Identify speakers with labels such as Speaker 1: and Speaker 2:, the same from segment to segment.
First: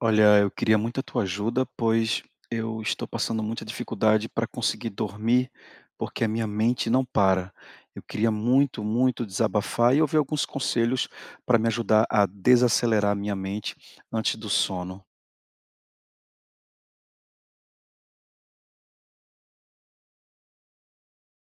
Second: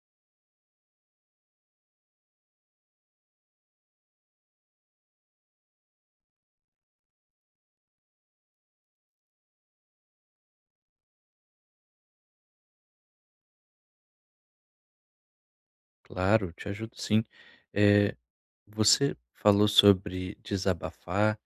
Speaker 1: Olha, eu queria muito a tua ajuda, pois eu estou passando muita dificuldade para conseguir dormir, porque a minha mente não para. Eu queria muito, muito desabafar e ouvir alguns conselhos para me ajudar a desacelerar a minha mente antes do sono.
Speaker 2: Claro, te ajudo sim. Eh, Você falou sobre desabafar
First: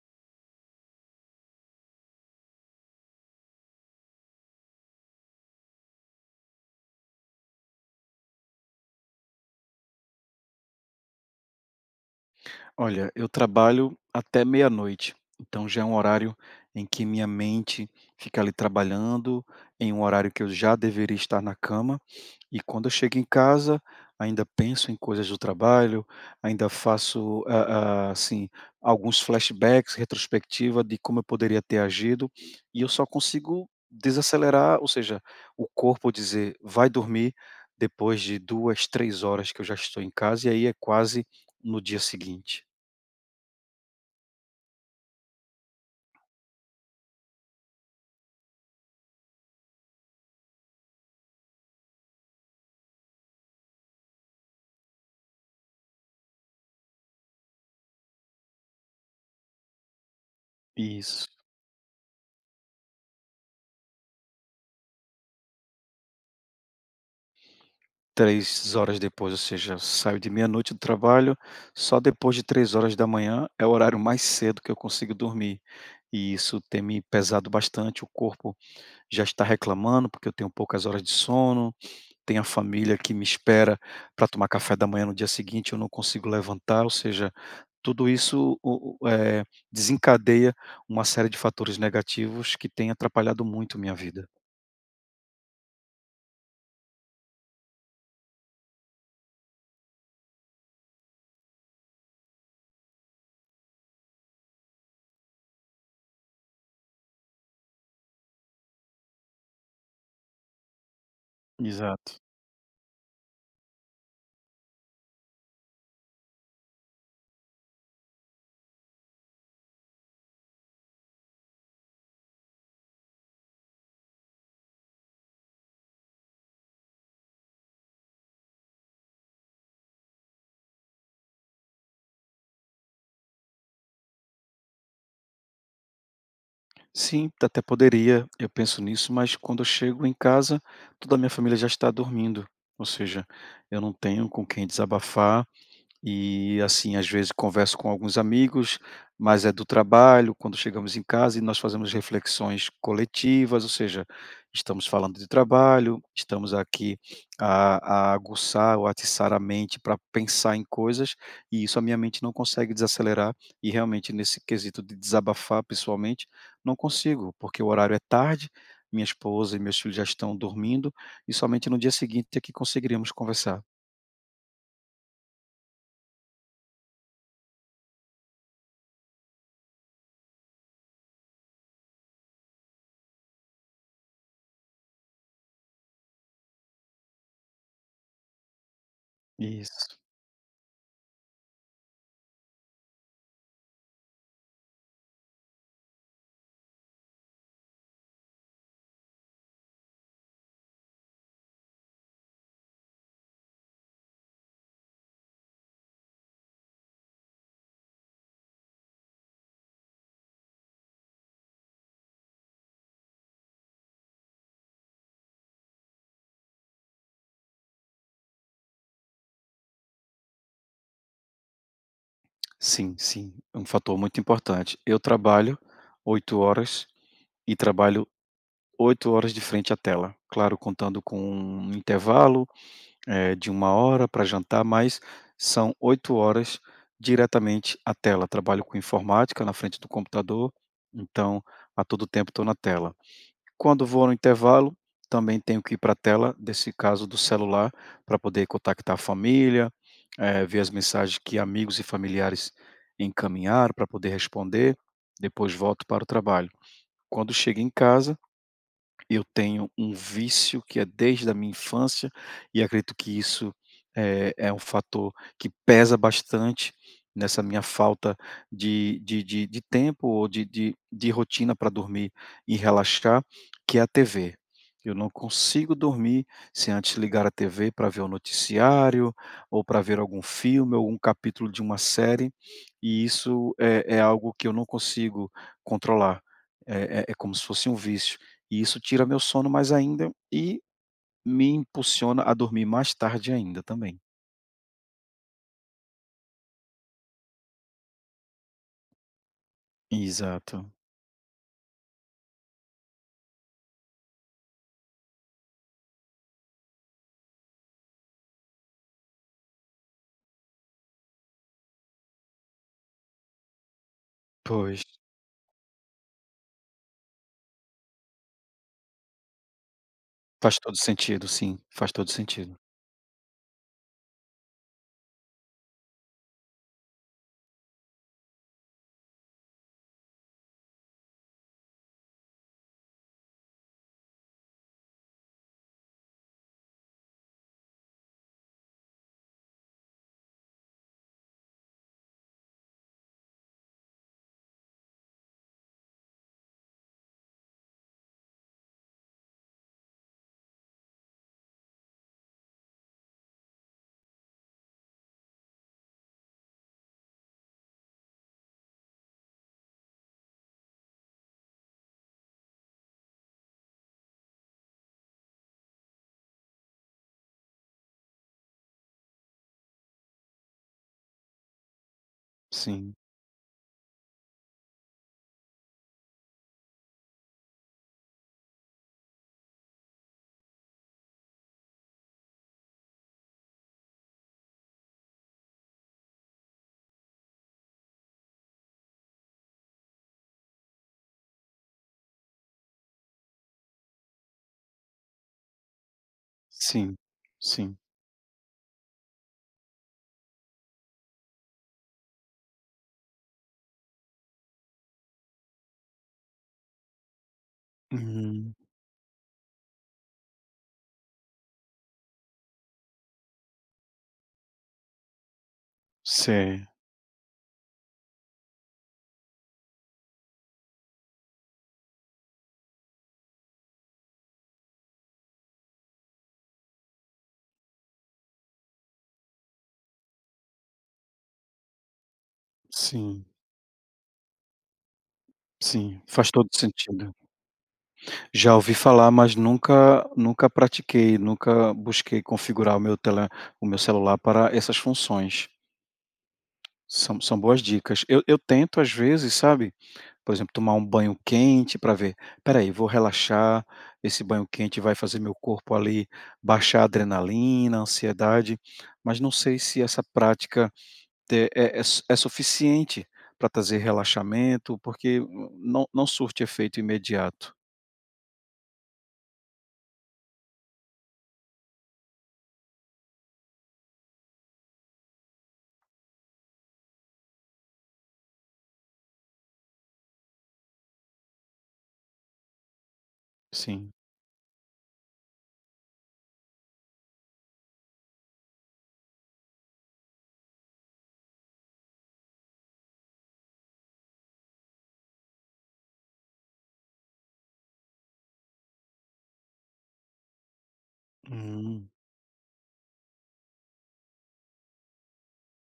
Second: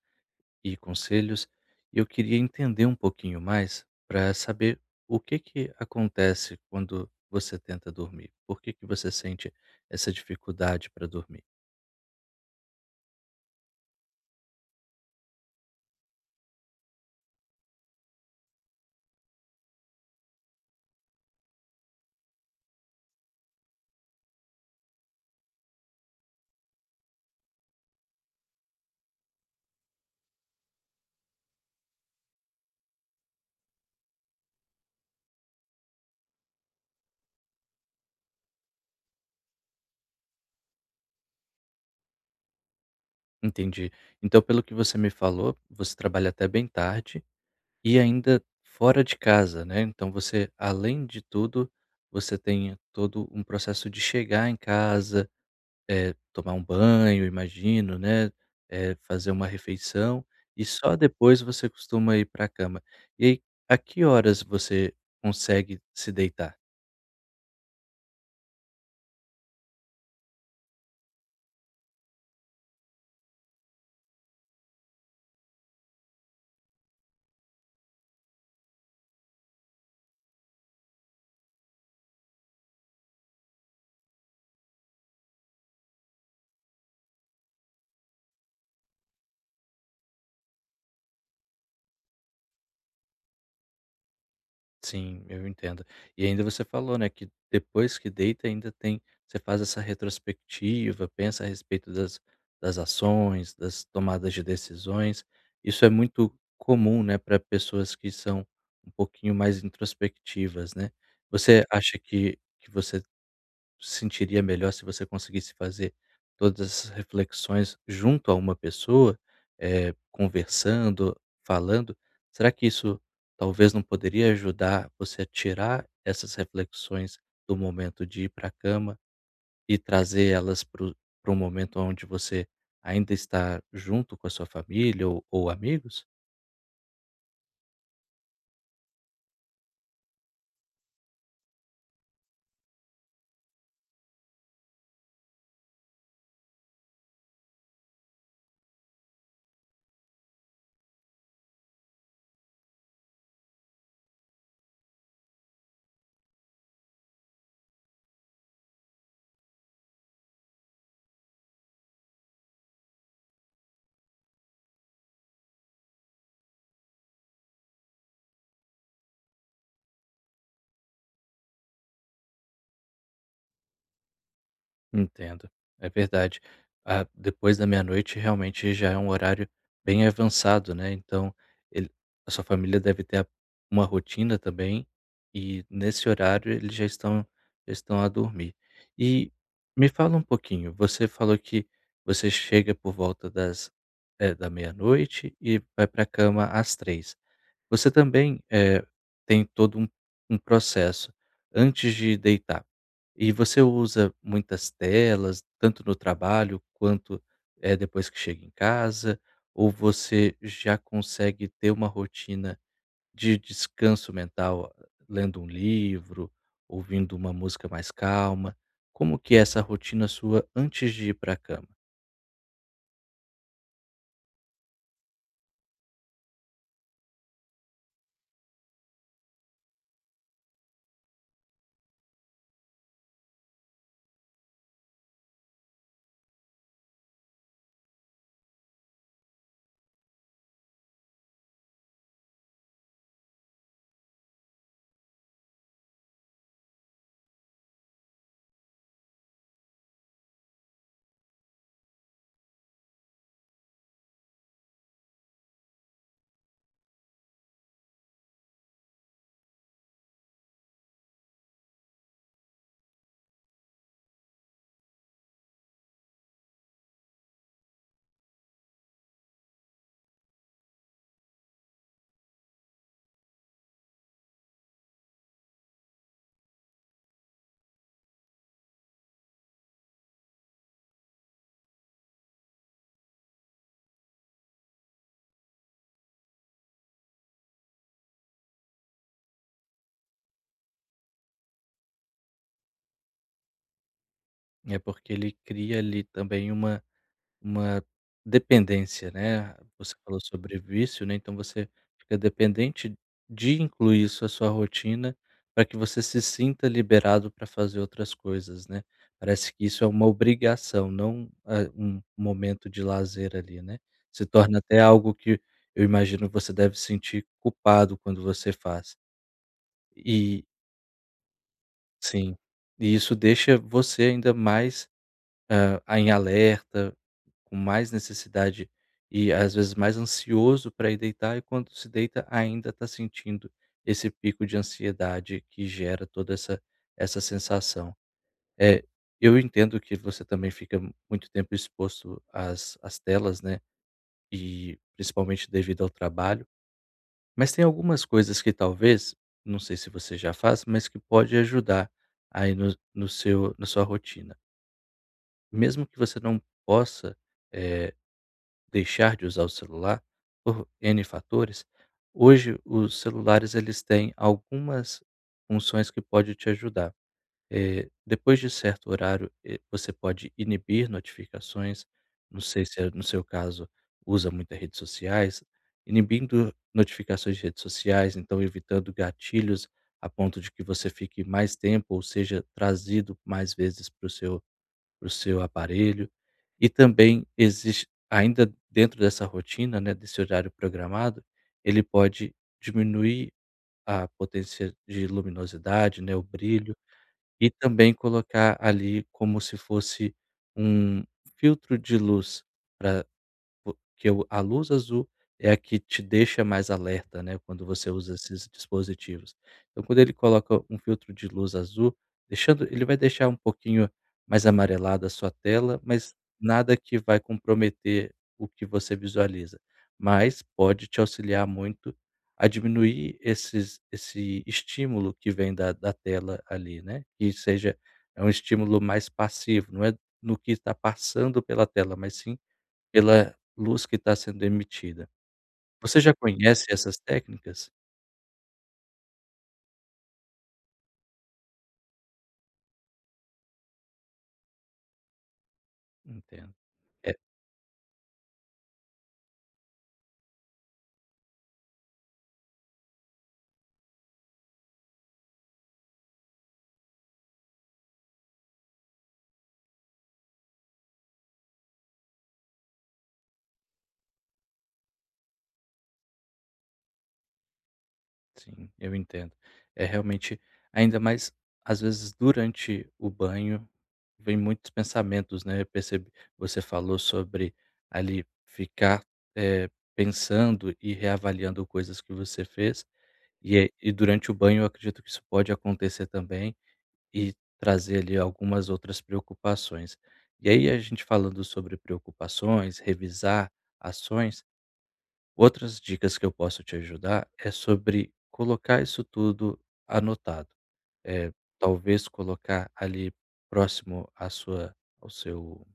Speaker 2: e conselhos, e eu queria entender um pouquinho mais para saber o que acontece quando você tenta dormir. Por que você sente essa dificuldade para dormir?
Speaker 1: Olha, eu trabalho até meia-noite, então já é um horário em que minha mente fica ali trabalhando, em um horário que eu já deveria estar na cama, e quando eu chego em casa, ainda penso em coisas do trabalho, ainda faço, assim, alguns flashbacks, retrospectiva de como eu poderia ter agido, e eu só consigo desacelerar, ou seja, o corpo dizer vai dormir depois de duas, três horas que eu já estou em casa, e aí é quase no dia seguinte.
Speaker 2: Entendi. Então, pelo que você me falou, você trabalha até bem tarde e ainda fora de casa, né? Então, você, além de tudo, você tem todo um processo de chegar em casa. Tomar um banho, imagino, né, fazer uma refeição, e só
Speaker 1: Isso,
Speaker 2: depois você costuma ir para a cama. E aí, a que horas você consegue se deitar?
Speaker 1: três horas depois, ou seja, eu saio de meia-noite do trabalho, só depois de três horas da manhã é o horário mais cedo que eu consigo dormir. E isso tem me pesado bastante, o corpo já está reclamando, porque eu tenho poucas horas de sono, tem a família que me espera para tomar café da manhã no dia seguinte, eu não consigo levantar, ou seja, tudo isso desencadeia uma série de fatores negativos que tem atrapalhado muito minha vida.
Speaker 2: Sim, eu entendo. E ainda você falou, né, que depois que deita ainda tem, você faz essa retrospectiva, pensa a respeito das ações, das tomadas de decisões. Isso é muito comum, né, para pessoas que são um pouquinho mais introspectivas, né. Você acha
Speaker 1: Exato.
Speaker 2: que você se sentiria melhor se você conseguisse fazer todas essas reflexões junto a uma pessoa, conversando, falando? Será que isso talvez não poderia ajudar você a tirar essas reflexões do momento de ir para a cama e trazer elas para o momento onde você ainda está junto com a sua família ou amigos?
Speaker 1: Sim, até poderia, eu penso nisso, mas quando eu chego em casa, toda a minha família já está dormindo, ou seja, eu não tenho com quem desabafar. E, assim, às vezes converso com alguns amigos, mas é do trabalho, quando chegamos em casa e nós fazemos reflexões coletivas, ou seja, estamos falando de trabalho, estamos aqui a aguçar ou atiçar a mente para pensar em coisas, e isso a minha mente não consegue desacelerar, e realmente nesse quesito de desabafar pessoalmente, não consigo, porque o horário é tarde, minha esposa e meus filhos já estão dormindo, e somente no dia seguinte é que conseguiríamos conversar.
Speaker 2: Entendo, é verdade. Ah, depois da meia-noite realmente já é um horário bem avançado, né, então ele, a sua família deve ter a uma rotina também, e nesse horário eles já estão a dormir. E me
Speaker 1: Isso.
Speaker 2: fala um pouquinho, você falou que você chega por volta das, da meia-noite, e vai para a cama às três. Você também, tem todo um processo antes de deitar. E você usa muitas telas, tanto no trabalho quanto, depois que chega em casa? Ou você já consegue ter uma rotina de descanso mental, lendo um livro, ouvindo uma música mais calma? Como que é essa rotina sua antes de ir para a cama?
Speaker 1: Sim, é um fator muito importante. Eu trabalho 8 horas e trabalho 8 horas de frente à tela. Claro, contando com um intervalo, de uma hora para jantar, mas são 8 horas diretamente à tela. Trabalho com informática na frente do computador, então a todo tempo estou na tela. Quando vou no intervalo, também tenho que ir para a tela, desse caso do celular, para poder contactar a família, ver as mensagens que amigos e familiares encaminharam para poder responder, depois volto para o trabalho. Quando chego em casa, eu tenho um vício que é desde a minha infância e acredito que isso é um fator que pesa bastante nessa minha falta de tempo ou de rotina para dormir e relaxar, que é a TV. Eu não consigo dormir sem antes ligar a TV para ver o noticiário ou para ver algum filme, algum capítulo de uma série, e isso é algo que eu não consigo controlar. É como se fosse um vício. E isso tira meu sono mais ainda e me impulsiona a dormir mais tarde ainda também.
Speaker 2: É porque ele cria ali também uma dependência, né. Você falou sobre
Speaker 1: Exato.
Speaker 2: vício, né, então você fica dependente de incluir isso à sua rotina, para que você se sinta liberado para fazer outras coisas, né. Parece que isso é uma obrigação, não, um momento de lazer ali, né. Se torna até
Speaker 1: Pois.
Speaker 2: algo que, eu imagino, você deve sentir culpado quando você faz. E
Speaker 1: Faz todo sentido, sim. Faz todo
Speaker 2: sim,
Speaker 1: sentido.
Speaker 2: e isso deixa você ainda mais, Hã, a em alerta, com mais necessidade e às vezes mais ansioso para ir deitar, e quando se deita ainda está sentindo esse pico de ansiedade que gera toda essa sensação. É, eu entendo que você também fica muito tempo exposto às telas, né, e principalmente devido ao trabalho, mas tem algumas coisas que talvez, não sei se você já faz, mas que pode ajudar aí no seu, na sua rotina. Mesmo que você não possa, eh, deixar de usar o celular por N fatores, hoje os celulares, eles têm algumas funções que pode te ajudar. Depois de certo horário, você pode inibir notificações, não sei se é
Speaker 1: Sim,
Speaker 2: no seu caso, usa muitas redes sociais, inibindo notificações de redes sociais, então evitando gatilhos a ponto de que você fique mais tempo ou seja trazido mais vezes para o seu, para o seu aparelho. E também existe ainda dentro dessa rotina, né, desse horário programado, ele pode diminuir a potência de luminosidade, né, o brilho,
Speaker 1: sim,
Speaker 2: e
Speaker 1: sim.
Speaker 2: também colocar ali como se fosse um filtro de luz, porque o a luz azul é a que te deixa mais alerta, né, quando você usa esses
Speaker 1: Hum,
Speaker 2: dispositivos. Então quando ele coloca um filtro de luz azul, deixando ele vai deixar um pouquinho mais amarelada a sua tela, mas
Speaker 1: sei.
Speaker 2: nada que vai comprometer o que você visualiza, mas pode te auxiliar muito a diminuir esse estímulo que vem da tela ali, né, que seja, é um estímulo mais passivo, não é no que está passando pela tela, mas sim
Speaker 1: Sim,
Speaker 2: pela luz que está sendo emitida.
Speaker 1: sim.
Speaker 2: Você já
Speaker 1: Faz todo
Speaker 2: conhece essas
Speaker 1: sentido.
Speaker 2: técnicas?
Speaker 1: Já ouvi falar, mas nunca pratiquei, nunca busquei configurar o meu celular para essas funções.
Speaker 2: Entendo. É,
Speaker 1: São boas dicas. Eu tento às vezes, sabe, por exemplo, tomar um banho quente para ver: "Espera aí, vou relaxar, esse banho quente vai fazer meu corpo ali baixar a adrenalina, a ansiedade", mas não sei se essa prática te é é é su é suficiente para trazer relaxamento, porque n não não surte efeito imediato.
Speaker 2: sim, eu entendo. É realmente, ainda mais, às vezes, durante o banho, vem muitos pensamentos, né, eu percebi, você falou sobre, ali, ficar, eh, pensando e reavaliando coisas que você fez, e
Speaker 1: Sim.
Speaker 2: durante o banho eu acredito que isso pode acontecer também. E trazer ali algumas outras preocupações. E aí a gente falando sobre preocupações, revisar ações, outras dicas que eu posso te ajudar é sobre colocar isso tudo anotado. Eh,
Speaker 1: Hum,
Speaker 2: Talvez colocar ali próximo à sua ao seu,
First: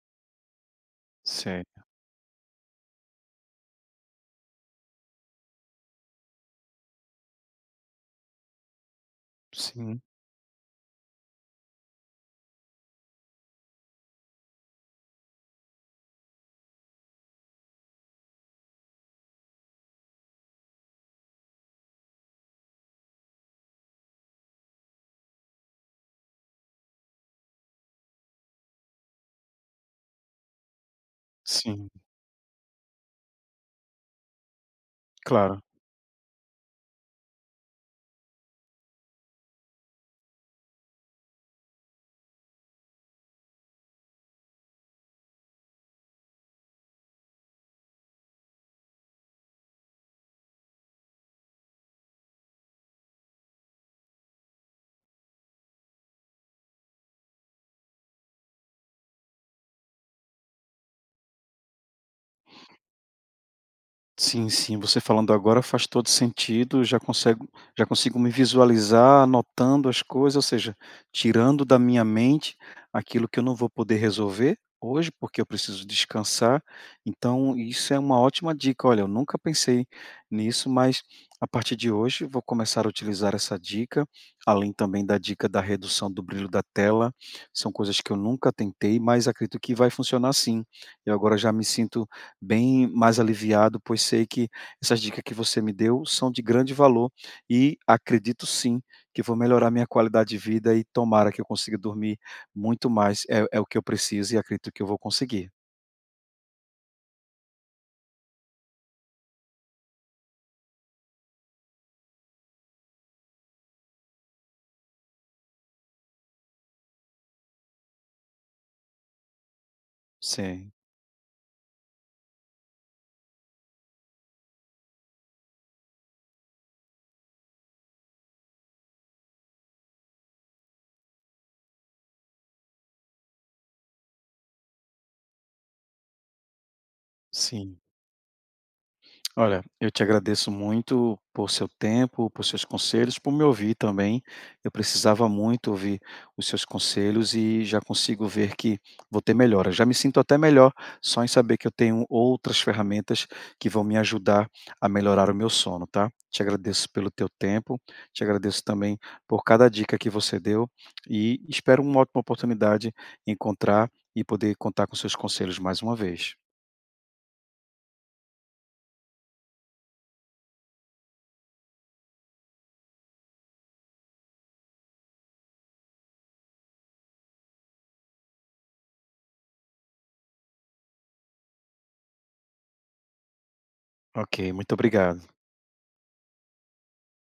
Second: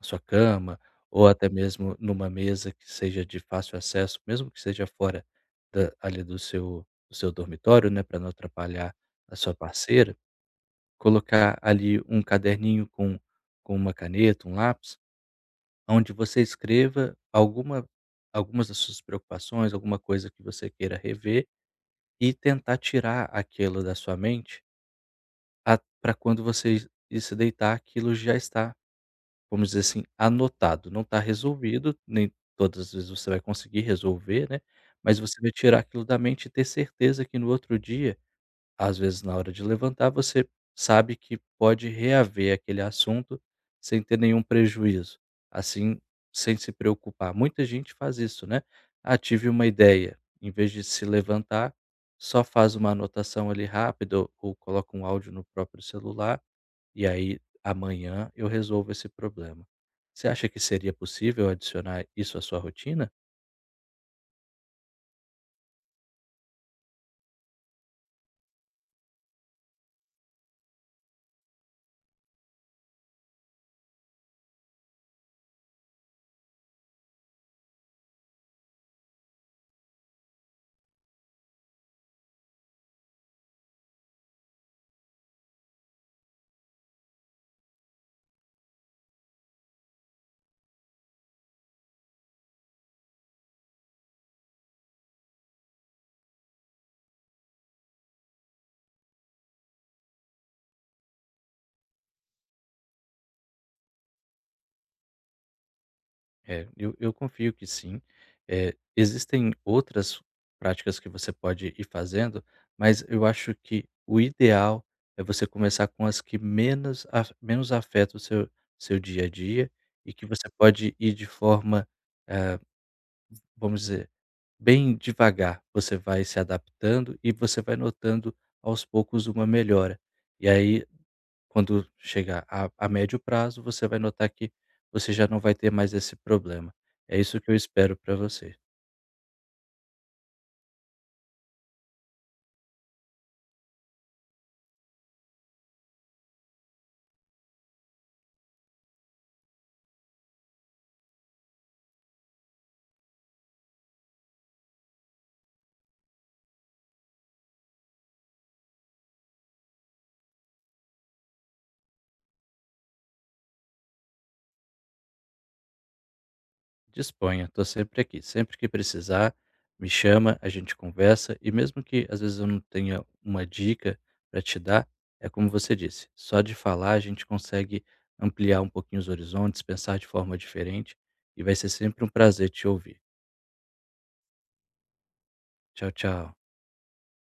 Speaker 2: à sua cama, ou até
Speaker 1: certo.
Speaker 2: mesmo numa mesa que seja de fácil acesso, mesmo que seja fora da, ali, do seu dormitório, né, para não atrapalhar a sua
Speaker 1: Sim,
Speaker 2: parceira. Colocar ali um caderninho com uma caneta, um lápis, onde você escreva algumas das suas preocupações, alguma coisa que você queira rever e tentar tirar aquilo da sua mente, para quando você ir se deitar, aquilo já está, vamos dizer assim, anotado. Não está
Speaker 1: sim,
Speaker 2: resolvido, nem todas as vezes você vai conseguir resolver, né, mas você vai
Speaker 1: claro.
Speaker 2: tirar aquilo da mente e ter certeza que no outro dia, às vezes, na hora de levantar, você sabe que pode reaver aquele assunto sem ter nenhum prejuízo, assim, sem se preocupar. Muita gente faz isso, né? Ah, tive uma ideia. Em vez de se levantar, só faz uma anotação ali rápida, ou coloca um áudio no próprio celular, e aí amanhã eu resolvo esse problema. Você acha que seria possível adicionar isso à sua rotina?
Speaker 1: Sim, você falando agora faz todo sentido, já consigo me visualizar anotando as coisas, ou seja, tirando da minha mente aquilo que eu não vou poder resolver hoje, porque eu preciso descansar. Então isso é uma ótima dica. Olha, eu nunca pensei nisso, mas a partir de hoje vou começar a utilizar essa dica, além também da dica da redução do brilho da tela. São coisas que eu nunca tentei, mas acredito que vai funcionar sim. Eu agora já me sinto bem mais aliviado, pois sei que essas dicas que você me deu são de grande valor e acredito sim que vou melhorar minha qualidade de vida e tomara que eu consiga dormir muito mais. É, é o que eu preciso e acredito que eu vou conseguir.
Speaker 2: É, eu confio que sim. Existem outras práticas que você pode ir fazendo, mas eu acho que o ideal é você começar com as que menos af menos afetam o seu, seu dia a dia, e que você
Speaker 1: Sim,
Speaker 2: pode ir de forma, eh, vamos dizer, bem devagar. Você vai se adaptando e você vai notando aos poucos uma melhora. E aí quando chegar a médio prazo, você vai notar que você já não vai ter mais esse problema. É isso que eu
Speaker 1: sim.
Speaker 2: espero para você.
Speaker 1: Olha, eu te agradeço muito por seu tempo, por seus conselhos, por me ouvir também. Eu precisava muito ouvir os seus conselhos e já consigo ver que vou ter melhora. Já me sinto até melhor só em saber que eu tenho outras ferramentas que vão me ajudar a melhorar o meu sono, tá? Te agradeço pelo teu tempo, te agradeço também por cada dica que você deu e espero uma ótima oportunidade encontrar e poder contar com seus conselhos mais uma vez.
Speaker 2: Disponha, estou sempre aqui. Sempre que precisar, me chama, a gente conversa, e mesmo que às vezes eu não tenha uma dica para te dar, é como você disse, só de falar a gente consegue ampliar um pouquinho os horizontes, pensar de forma diferente, e vai ser sempre um prazer te ouvir.
Speaker 1: Ok, muito obrigado.
Speaker 2: Tchau, tchau.